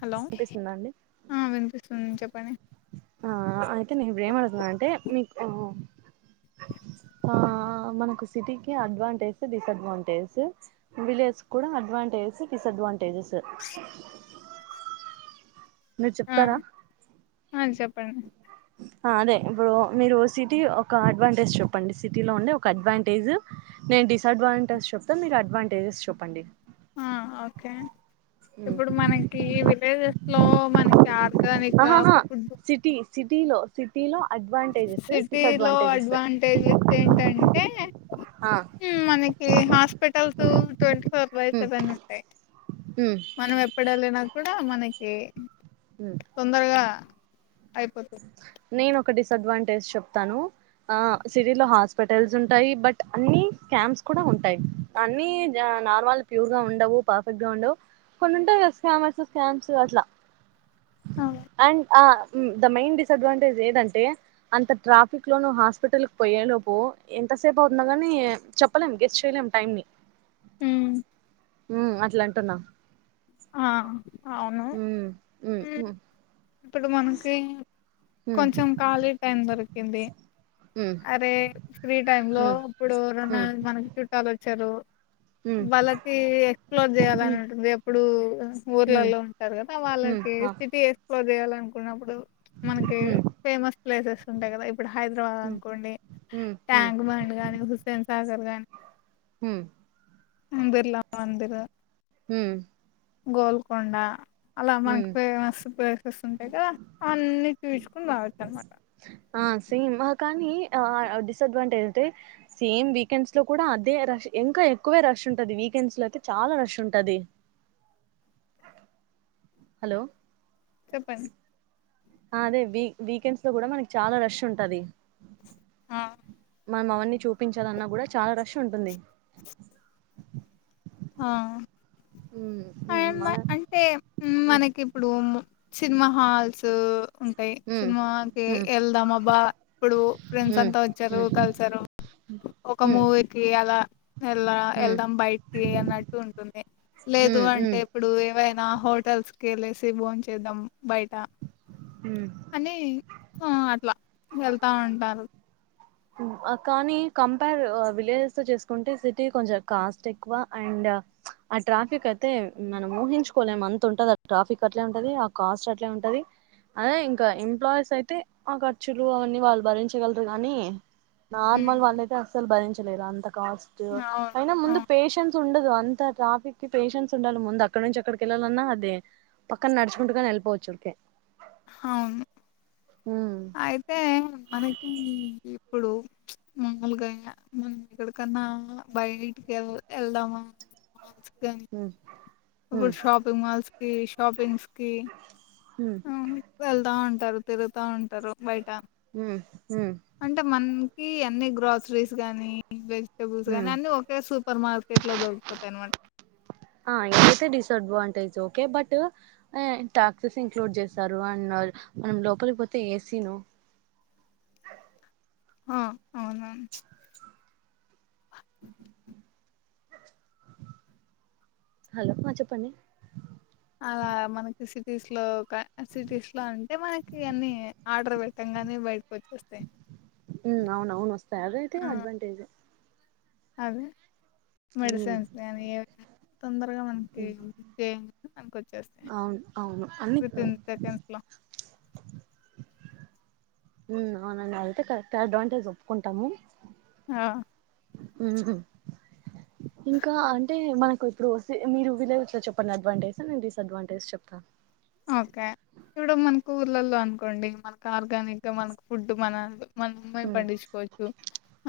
Hello వినిపిస్తుందా అండి విపిస్తుంది చెప్పండి ఆ అయితే నేను ఇప్పుడు ఏమ అడుతున్నా అంటే మీకు ఆ మనకు సిటీకిి అడ్వాంటేజ్ డిస అడ్వాంటేజ్ విలేజ్ కూడా అడ్వాంటేజ్ డిస్డ్వాంటేజెస్ మీరు ఆ చెప్తారా ఆ చెప్పండి అదే ఇప్పుడు మీరు సిటీ ఒక అడ్వాంటేజ్ చెప్పండి సిటీలో ఉండే ఒక అడ్వాంటేజ్ నే ను డిస్ అడ్వాంటేజ్ చెప్తే మీరు అడ్వాంటేజెస్ చెప్పండి ఆ ఓకే ఇప్పుడు మనకి విలేజెస్ లో మనకి ఆర్గానిక్ గా ఆహహా సిటీ సిటీలో సిటీలో అడ్వాంటేజెస్ సిటీ లో డిసడ్వాంటేజెస్ అడ్వాంటేజెస్ ఏంటంటే ఆ మనకి హస్ hospitals twenty four by um seven ఉంటాయి ఉమ్ మనం ఎప్పుడ వెళ్ళిన కూడా మనకి ఉమ్ తొందరగా అయిపోతుంది నేను ఒక డిస్డ్వాంటేజ్ చెప్తాను ఆ సిటీలో హాస్పిటల్స్ ఉంటాయి బట్ అన్ని క్యాంప్స్ కూడా ఉంటాయి అన్ని నార్మల్ ప్యూర్ గా ఉండవు పర్ఫెక్ట్ గా ఉండవు కొన్ని ఉంటాయి స్కామర్స్ స్కామ్స్ అట్లా అండ్ ఆ ద మెయిన్ డిసడ్వాంటేజ్ ఏదంటే అంత ట్రాఫిక్ లోన హాస్పిటల్ పోయే లోపు ఎంత ఎంతసేపు అవుతుంద గాని చెప్పలేం గెస్ట్ చేయలేము టైమ్ ని హ ఉ అట్లాంటున్నా ఆ అవును ఉ ఉమ్ ఇప్పుడు మనకి కొంచెం ఖాళీ టైం దొరకుంది ఉమ్ అరే ఫ్రీ టైమ్ లో ఉమ్ ఇప్పుడు ర మన చుట్టలో వచ్చారు ఉమ్ ఉమ్ వాళ్ళకి ఎక్స్ప్లోర్ చేయాలని ఉంటుంది ఇప్పుడు ఉమ్ ఉమ్ ఊర్లలో ఉంటారు కదా ఉమ్ వాళ్ళకి ఆ సిటీ ఎక్స్ప్లోర్ చేయాల అనుకున్నప్పుడు మనకి ఉమ్ ఫేమస్ ప్లేసెస్ ఉంటాయి కదా ఇప్పుడు హైదరాబాద్ ఉమ్ అనుకోండి ఉమ్ ఉమ్ ట్యాంక్ బండ్ గానీ హుస్సేన్ సాగర్ గాని హ బిర్లామందరు హ గోల్కొండ అలా హ్మ్ మకు మస్తు ప్లేసెస్ ఉంటాయి కదా అవన్నీ చూసుకుని రావచ్చు అనమాట ఆ సీమా కానీ ఆ డిసడ్వాంటేజ్ అంటే సేమ్ వీకెండ్స్ లో కూడా అదే రష్ ఇంకా ఎక్కువే రష ఉంటది వీకెండ్స్ లో అయితే చాలా రష్ ఉంటది హలో చెప్పండి అదే వ వీకెండ్స్ లో కూడా మనకి చాలా రష్ ఉంటది ఆ మనం అవన్నీ చూపించాలిన్నా కూడా చాలా రష్ ఉంటుంది ఆ హ్మ్ అ హ్మ్ మన అంటే మనకి ఇప్పుడు సినిమా హాల్స్ ఉంటాయి హ్మ్ సినిమాకి హ్మ్ వెళ్దాం అబ్బా ఇప్పుడు ఫ్రెండ్స్ హ్మ్ అంతా వచ్చారు హ్మ్ కలిసారు ఒక హ్మ్ మూవీకి అలా వె హ్మ్ వెళ్దాం బయట అన్నట్టు ఉంటుంది లేదు హ్మ్ అంటే హ్మ్ ఇప్పుడు ఏవైనా హోటల్స్ కి లేసి భోన్ చేద్దాం బయట హ్మ్ అని అట్లా వెళ్తా ఉంటారు కానీ కంపేర్ విలేజెస్ తో చేసుకుంటే సిటీ కొంచెం కాస్ట్ ఎక్కువ అండ్ డా ఆ ట్రాఫిక్ అయితే మనం ఊహించుకోలేం అంత ఉంటది ట్రాఫిక్ అట్లే ఉంటది ఆ కాస్ట్ అట్లే ఉంటది అదే ఇంకా ఎంప్లాయీస్ అయితే ఆ ఖర్చులు అవన్నీ వాళ్ళు భరించగలరు కానీ హ్మ్. నార్మల్ వాళ్ళు అయితే అసలు భరించలేరు అంత కాస్ట్ అవును అయినా ముందు అవును పేషెన్స్ ఉండదు అంత ట్రాఫిక్స్షెన్స్ ఉండాలి ముందు అక్కడ నుంచి అక్కడికి వెళ్ళాలన్నా అదే పక్కన నడుచుకుంటుక వెళ్ళిపోవచ్చు ఊకే అవును అయితే మనకి ఇప్పుడు మామలుగాయ మ ఇక్కడకన్నా బయటికి వె వెళ్దామా కానీ హ ఇప్పుడు షాపింగ్ మాల్స్ కి షాపింగ్స్ కి ఉమ్ వెళ్తా ఉంటారు తిగుతా ఉంటారు బయట హ హ అంటే మనకి అన్ని గ్రాసరీస్ గానీ వెజిటబుల్స్ ఉమ్ గాని అన్ని ఒకే సూపర్ మార్కెట్ ఎట్లో దొపోతాయిన వా [inaudible] ఆ ఇదైతే disadvantage okay but taxes include చేస్తారు అన్నారు మనం లోపలి పోతే ఏసీ ను ఆ అవును హలో మా చెప్పండి అలా మనకి సిటీస్ లో సిటీస్ లో అంటే మనకి అన్ని ఆర్డర్ పెట్ట ఉ అవును అవును వస్తా అదైతే ఆ అడ్వాంటేజ్ అదే ఉమ్, మెడిసిన్స్ న ఏ తొందరగా మనకి ఉమ్, చేయ మనకి వచ్చేస్తా అవును అవును అన్ని కతిన్ సెకన్స్ లో అవునండి అయితే కరెక్ట్ అడ్వాంటేజ్ ఒప్పుకుంటాము ఆ ఉ ఇంకా అంటే మనకు ఇప్పుడు మీరు విలేజ్లో చెప్పండి అడ్వాంటేజ్ నేను డిస్ అడ్వాంటేజ్ చెప్తాను ఓకే ఇడం మనకు ఊర్లల్లో అనుకోండి మనకి ఆర్గానిక్ గా మన ఫుడ్ మన మన అమ్మాయి ఉమ్, పండించుకోవచ్చు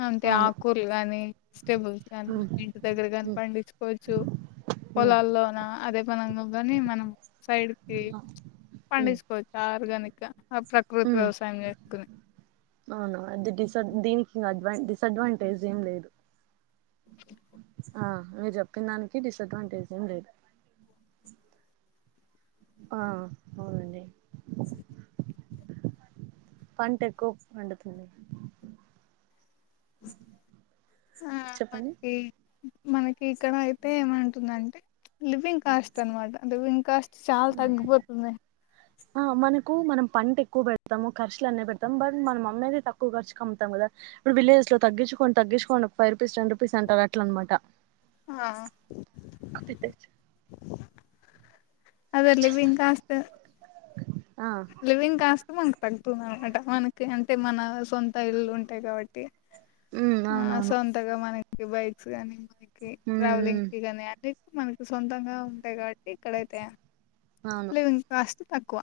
అంటే అవును ఆకూలు గాని వెటబుల్స్ కాని మన ఉమ్, ఇంటి దగ్గర కాని ఉమ్, పండించుకోవచ్చు ఉమ్, పొలాల్లోన అదే మనంగా కాని మనం సైడ్ కి ఆ, ఉమ్, పండించకోవచ్చు ఆరుగాని ఆ ప్రకృతి వ్యవసాయం చేసుకుని అవునా అది డిస దీనికిం అవా డిసడ్వాంటేజ్ ఏం లేదు ఆ మీరు చెప్పిన దానికి డిసడ్వాంటేజ్ ఏ లేదు ఆ అవునండి పంట ఎక్కువ పండుతుంది ఆ చెప్పండి మనకి మనకి ఇక్కడ అయితే ఏమంటుందంటే లివింగ్ కాస్ట్ అన్మాట లివింగ్ కాస్ట్ చాలా తగబతుంద ఆ మనకు మనం పంట ఎక్కువ పెడతాము ఖర్చులు అన్న పెడతాం బట్ మనం అమ్మయిది తక్కువ ఖర్చు కమ్ముతాం కదా ఇప్పుడు విలేజ్స్ లో తగ్గుకోని తగ్ించుకోం ఫై్ రూపీస్ టెన్ రూపీస్ అంటారు అలా అనమాట ఆ అదలీ బ ఇంకాస్త ఆ లివింగ్ కాస్త మనకు తగ్గుతుంది అనమాట మనకి అంటే మన సొంత ఇల్లు ఉంటాయి కాబట్టి ఉమ్ ఆ అవునవును సొంతగా మనకి బైక్స్ కాగాని మ ఉమ్ ట్రావెలింగ్ కి కానీ అనే మనకి సొంతంగా ఉంటాయి కాట్ ఇక్కడ అైతే ఉమ్ అవును లివింగ్ కాస్ట్ తక్కువ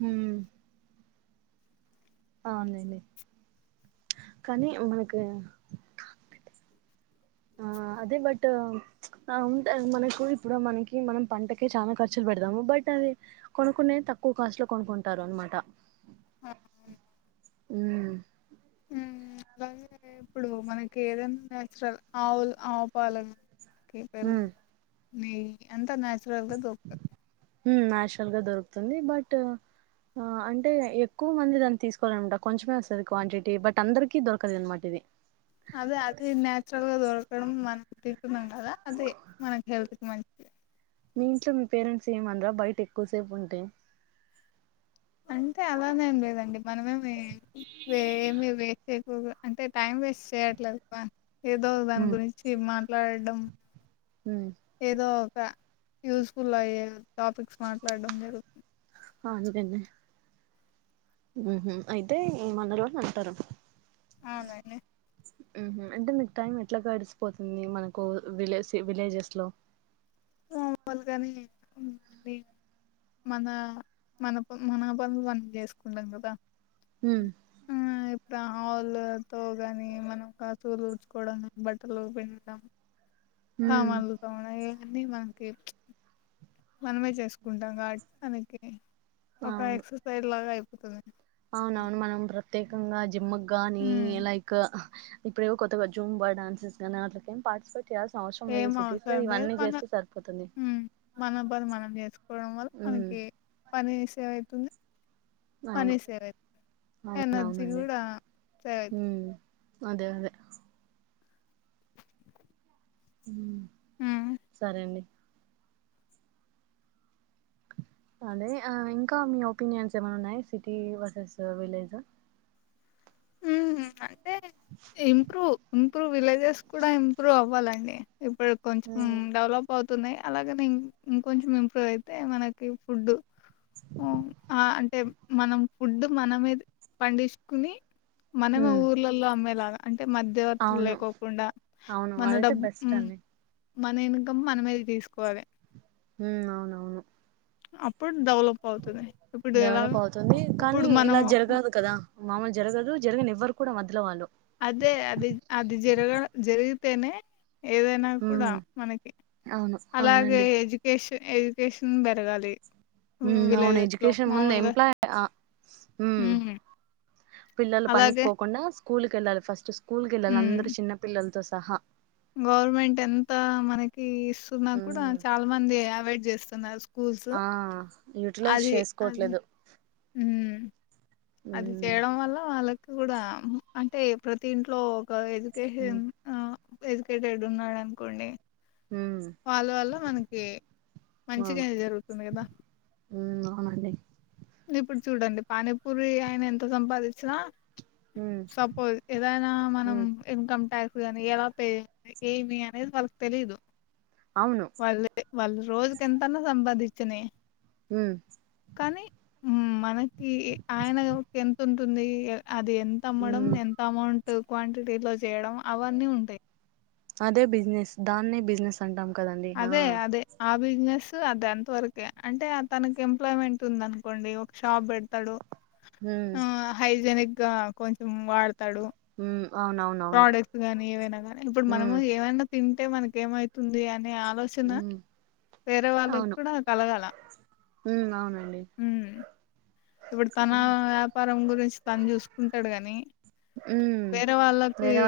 హ అవునండి కానీ మనకు ఆ అదే బట్ మనకు ఇప్పుడు మనకి మనం పంటకే చాలా ఖర్చులు పెడతాము బట్ అది కొనుకునే తక్కువ కాస్ట్ లో కొనుక్కుంటారు అనమాట ఉ ఉమ్, అలాగే ఇప్పుడు మనకి ఏదైనా ఆవులు ఆవుపాలను కేపర్లు ఉమ్ నెయ్యి అంతా న్యాచురల్ గా దొరుకుతది నాచురల్ గా దొరుకుతుంది బట్ ఆ అంటే ఎక్కువ మంది దాన్ని తీసుకోవాలనమాట కొంచమే వస్తుంది క్వాంటిటీ బట్ అందరికీ దొరకదు అనమాట ఇది అదే అది నచురల్ గా దొరకడం మనం తింటున్నాం కదా అది మనకి హెల్త్ కి మంచి మీ ఇంట్లో మీ పేరెంట్స్ ఏమనరా బయట ఎక్కువసేపు ఉంటే అంటే అలానేం లేదండి మనమేమి ఏమి వేస ఎక్కువగా అంటే టైం వేస్ట్ చేయట్లేదు ఏదో దాని ఉమ్ గురించి మాట్లాడడం ఉమ్ ఏదో ఒక యూస్ఫుల్ అయ్యే టాపిక్స్ మాట్లాడడం జరుగుతుంది ఫన్ క ఉ అయితే మంద వాోళు అంటారు అనను అంటే మీకు టైం ఎట్లా గడిసిపోతుంది మనకు విలే విలేజెస్ లో మనీ మన మన మన పనులు మనం చేసుకుంటాం కదా హమ్ ఇప్పుడ ఆల్ త కాగాని మనం కాసు డ్చుకోవడా బట్టలు పెం హ ఉమ్ మనలుత ఉన అన్నీ మనకి మనమే చేసుకుంటాం కాట్ మననికి ఒక అవును ఎక్సర్సైజ్ లాగా అయిపోతుంది అవునవును మనం ప్రత్యేకంగా జిమ్ గాని ఉమ్ లైక్ ఇప్పుడే కొత్తగా జూమ్ డాన్సెస్ కానీ వాక ఏం పార్టిసిపేట్ చేయాల్సిన అవసరం ఏం లేదు సిటీస్ లో అవసరం లేరు ఇవన్నీ మన చేస్తే సరిపోతుంది మనబరి మనం చేసుకోవడం వల్ల ఉమ్ మనకి పనిసేవైతుంది అవును మనీ సేవ అవుతుంది ఎనర్జీ అవునవునండి కూడా సేవ అవుతుంది ఉమ్ అదే అదే ఉమ్ సరే అండి అదే ఇంకా మీ ఒపీనియన్స్ ఏమన్నా ఉన్నాయి సిటీ వర్సెస్ విలేజ్ అంటే ఇంప్రూవ్ ఇంప్రూవ్ విలేజెస్ కూడా ఇంప్రూవ్ అవ్వాలండి ఇప్పుడు కొంచెం ఉమ్ డెవలప్ అవుతుంది అలాగనేం ఇంకొంచెం ఇంప్రూవ్ అయితే మనకి ఫుడ్ ఓ ఆ అంటే మనం ఫుడ్ మనమేద పండించకుని మన మా ఉమ్ ఊర్లల్లో అమ్మలాగా అంటే మధ్యవర్తులు అవును లేకోకుండా అవును మన అదైతే డబ్బు బెస్ట్ అండి మన ఇన్కమ్ మన మీద తీసుకోవాలి హ అవునవును అప్పుడు డెవలప్ అవుతుంది ఇప్పుడు ఎలా డెవలప్ అవుతుంది కానీ ఇప్పుడు మనం ఇలా జరగదు కదా మామలు జరగదు జరిగిన ఎవ్వరు కూడా మొల వాళ్ళు అదే అది అది జరగ జరిగితేనే ఏదైనా కూడా ఉమ్ మనకి అవును అలాగే అవునండి ఎడ్యుకేషన్ ఎడ్యుకేషన్ పెరగాలి హ అవును విలేజెస్ లో ఎజుకేషన్ ముంద మామూలుగా ఎంప్లాయ్ ఆ హ మ్, పిల్లలు పనికి అలాగే పోకుండా స్కూల్కి వెళ్ళాలి ఫస్ట్ స్కూల్ క వెళ్ళాలి అందరు చిన్న పిల్లలతో సహా గవర్నమెంట్ ఎంత మనకి చస్తున్నా కూడా ఉమ్ చాలా మంది అవాయిడ్ చేస్తున్నారు స్కూల్స్ ఆ యూటిలైజ్ అది అది చేసుకోవట్లేదు మ్. అది ఉమ్ చేయడం వల్ల వాళ్ళకి కూడా అంటే ప్రతి ఇంట్లో ఒక ఎడ్యుకేషన్ ఉమ్ ఎడ్యుకేటెడ్ ఉన్నాడు అనుకోండి ఉమ్ వాళ్ళ వల్ల మనకి అవును మంచిగా జరుగుతుంది కదా ఉమ్ అవునండి ఇప్పుడు చూడండి పానీపూరి ఆయన ఎంత సంపాదించినా ఉమ్ సపోజ్ ఏదనా మనం ఉమ్ ఇన్కమ్ ట్యాక్స్ ఎలా తె ఏమి అనేది వర్క్ తెలి ఇదు అవును వాళ్ళు వాళ్ళు రోజుక ఎంతనా సంపాదించిన అ మనకి ఆయన ఎంత ఉంటుంది అది ఎంత అమ్మడం ఉమ్ ఎంత అమౌంట్ క్వాంటిటీలో చేయడం అవన్నీ ఉంటాయి అదే బిజినెస్ దాన్నే బిజినెస్ అంటాము అదే అదే బిజినెస్ అది ఎంత వరకే అంటే తనకి ఎంప్లాయ్మెంట్ ఉంది అనుకోండి ఒక షాప్ పె ాడు ఉమ్ ఆ హైజనిక్ గా కొంచెం వాడతాడు హ ప్రోడక్ట్స్ గాని ఏవైనా నీ ఇప్పుడు ఉమ్ మనము ఏమైనా తింటే మనక ఏమైతుంది అని అనే ఆలోచన ఉమ్ వేరే వాళ్ళకి అవును కూడా కలగాలం అవునండి ఇప్పుడు తన వ్యాపారం గురించి తను చూసుకుంటాడు కాని ఉమ్ వేరే వాళ్ళకి వేరే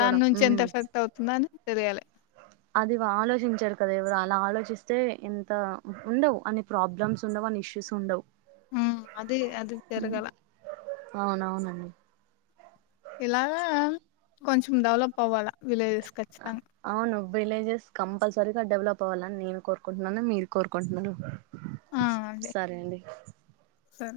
దాని నుంచి ఎంత ఉమ్ ఎఫెక్ట్ అవుతుందని తెలియాలి అది ఆలోచించారు కదా ఎవరు అలా ఆలోచిస్తే ఎంత ఉండవు అన్ని ప్రాబ్లమ్స్ ఉండవు నిశసి ఉండవు ఉమ్, అది అది జరగాల అవునవునండి ఇలాగా కొంచెం డెవలప్ అవ్వాలా విలేజెస్ ఖచ్చితంగా అవును విలేజెస్ కంపల్సరి ఇ డెవలప్ అవ్వాలని నేను కోరుకుంటున్నాను మీరు కోరుకుంటున్నాను ఆ, అదే సరే అండి సరే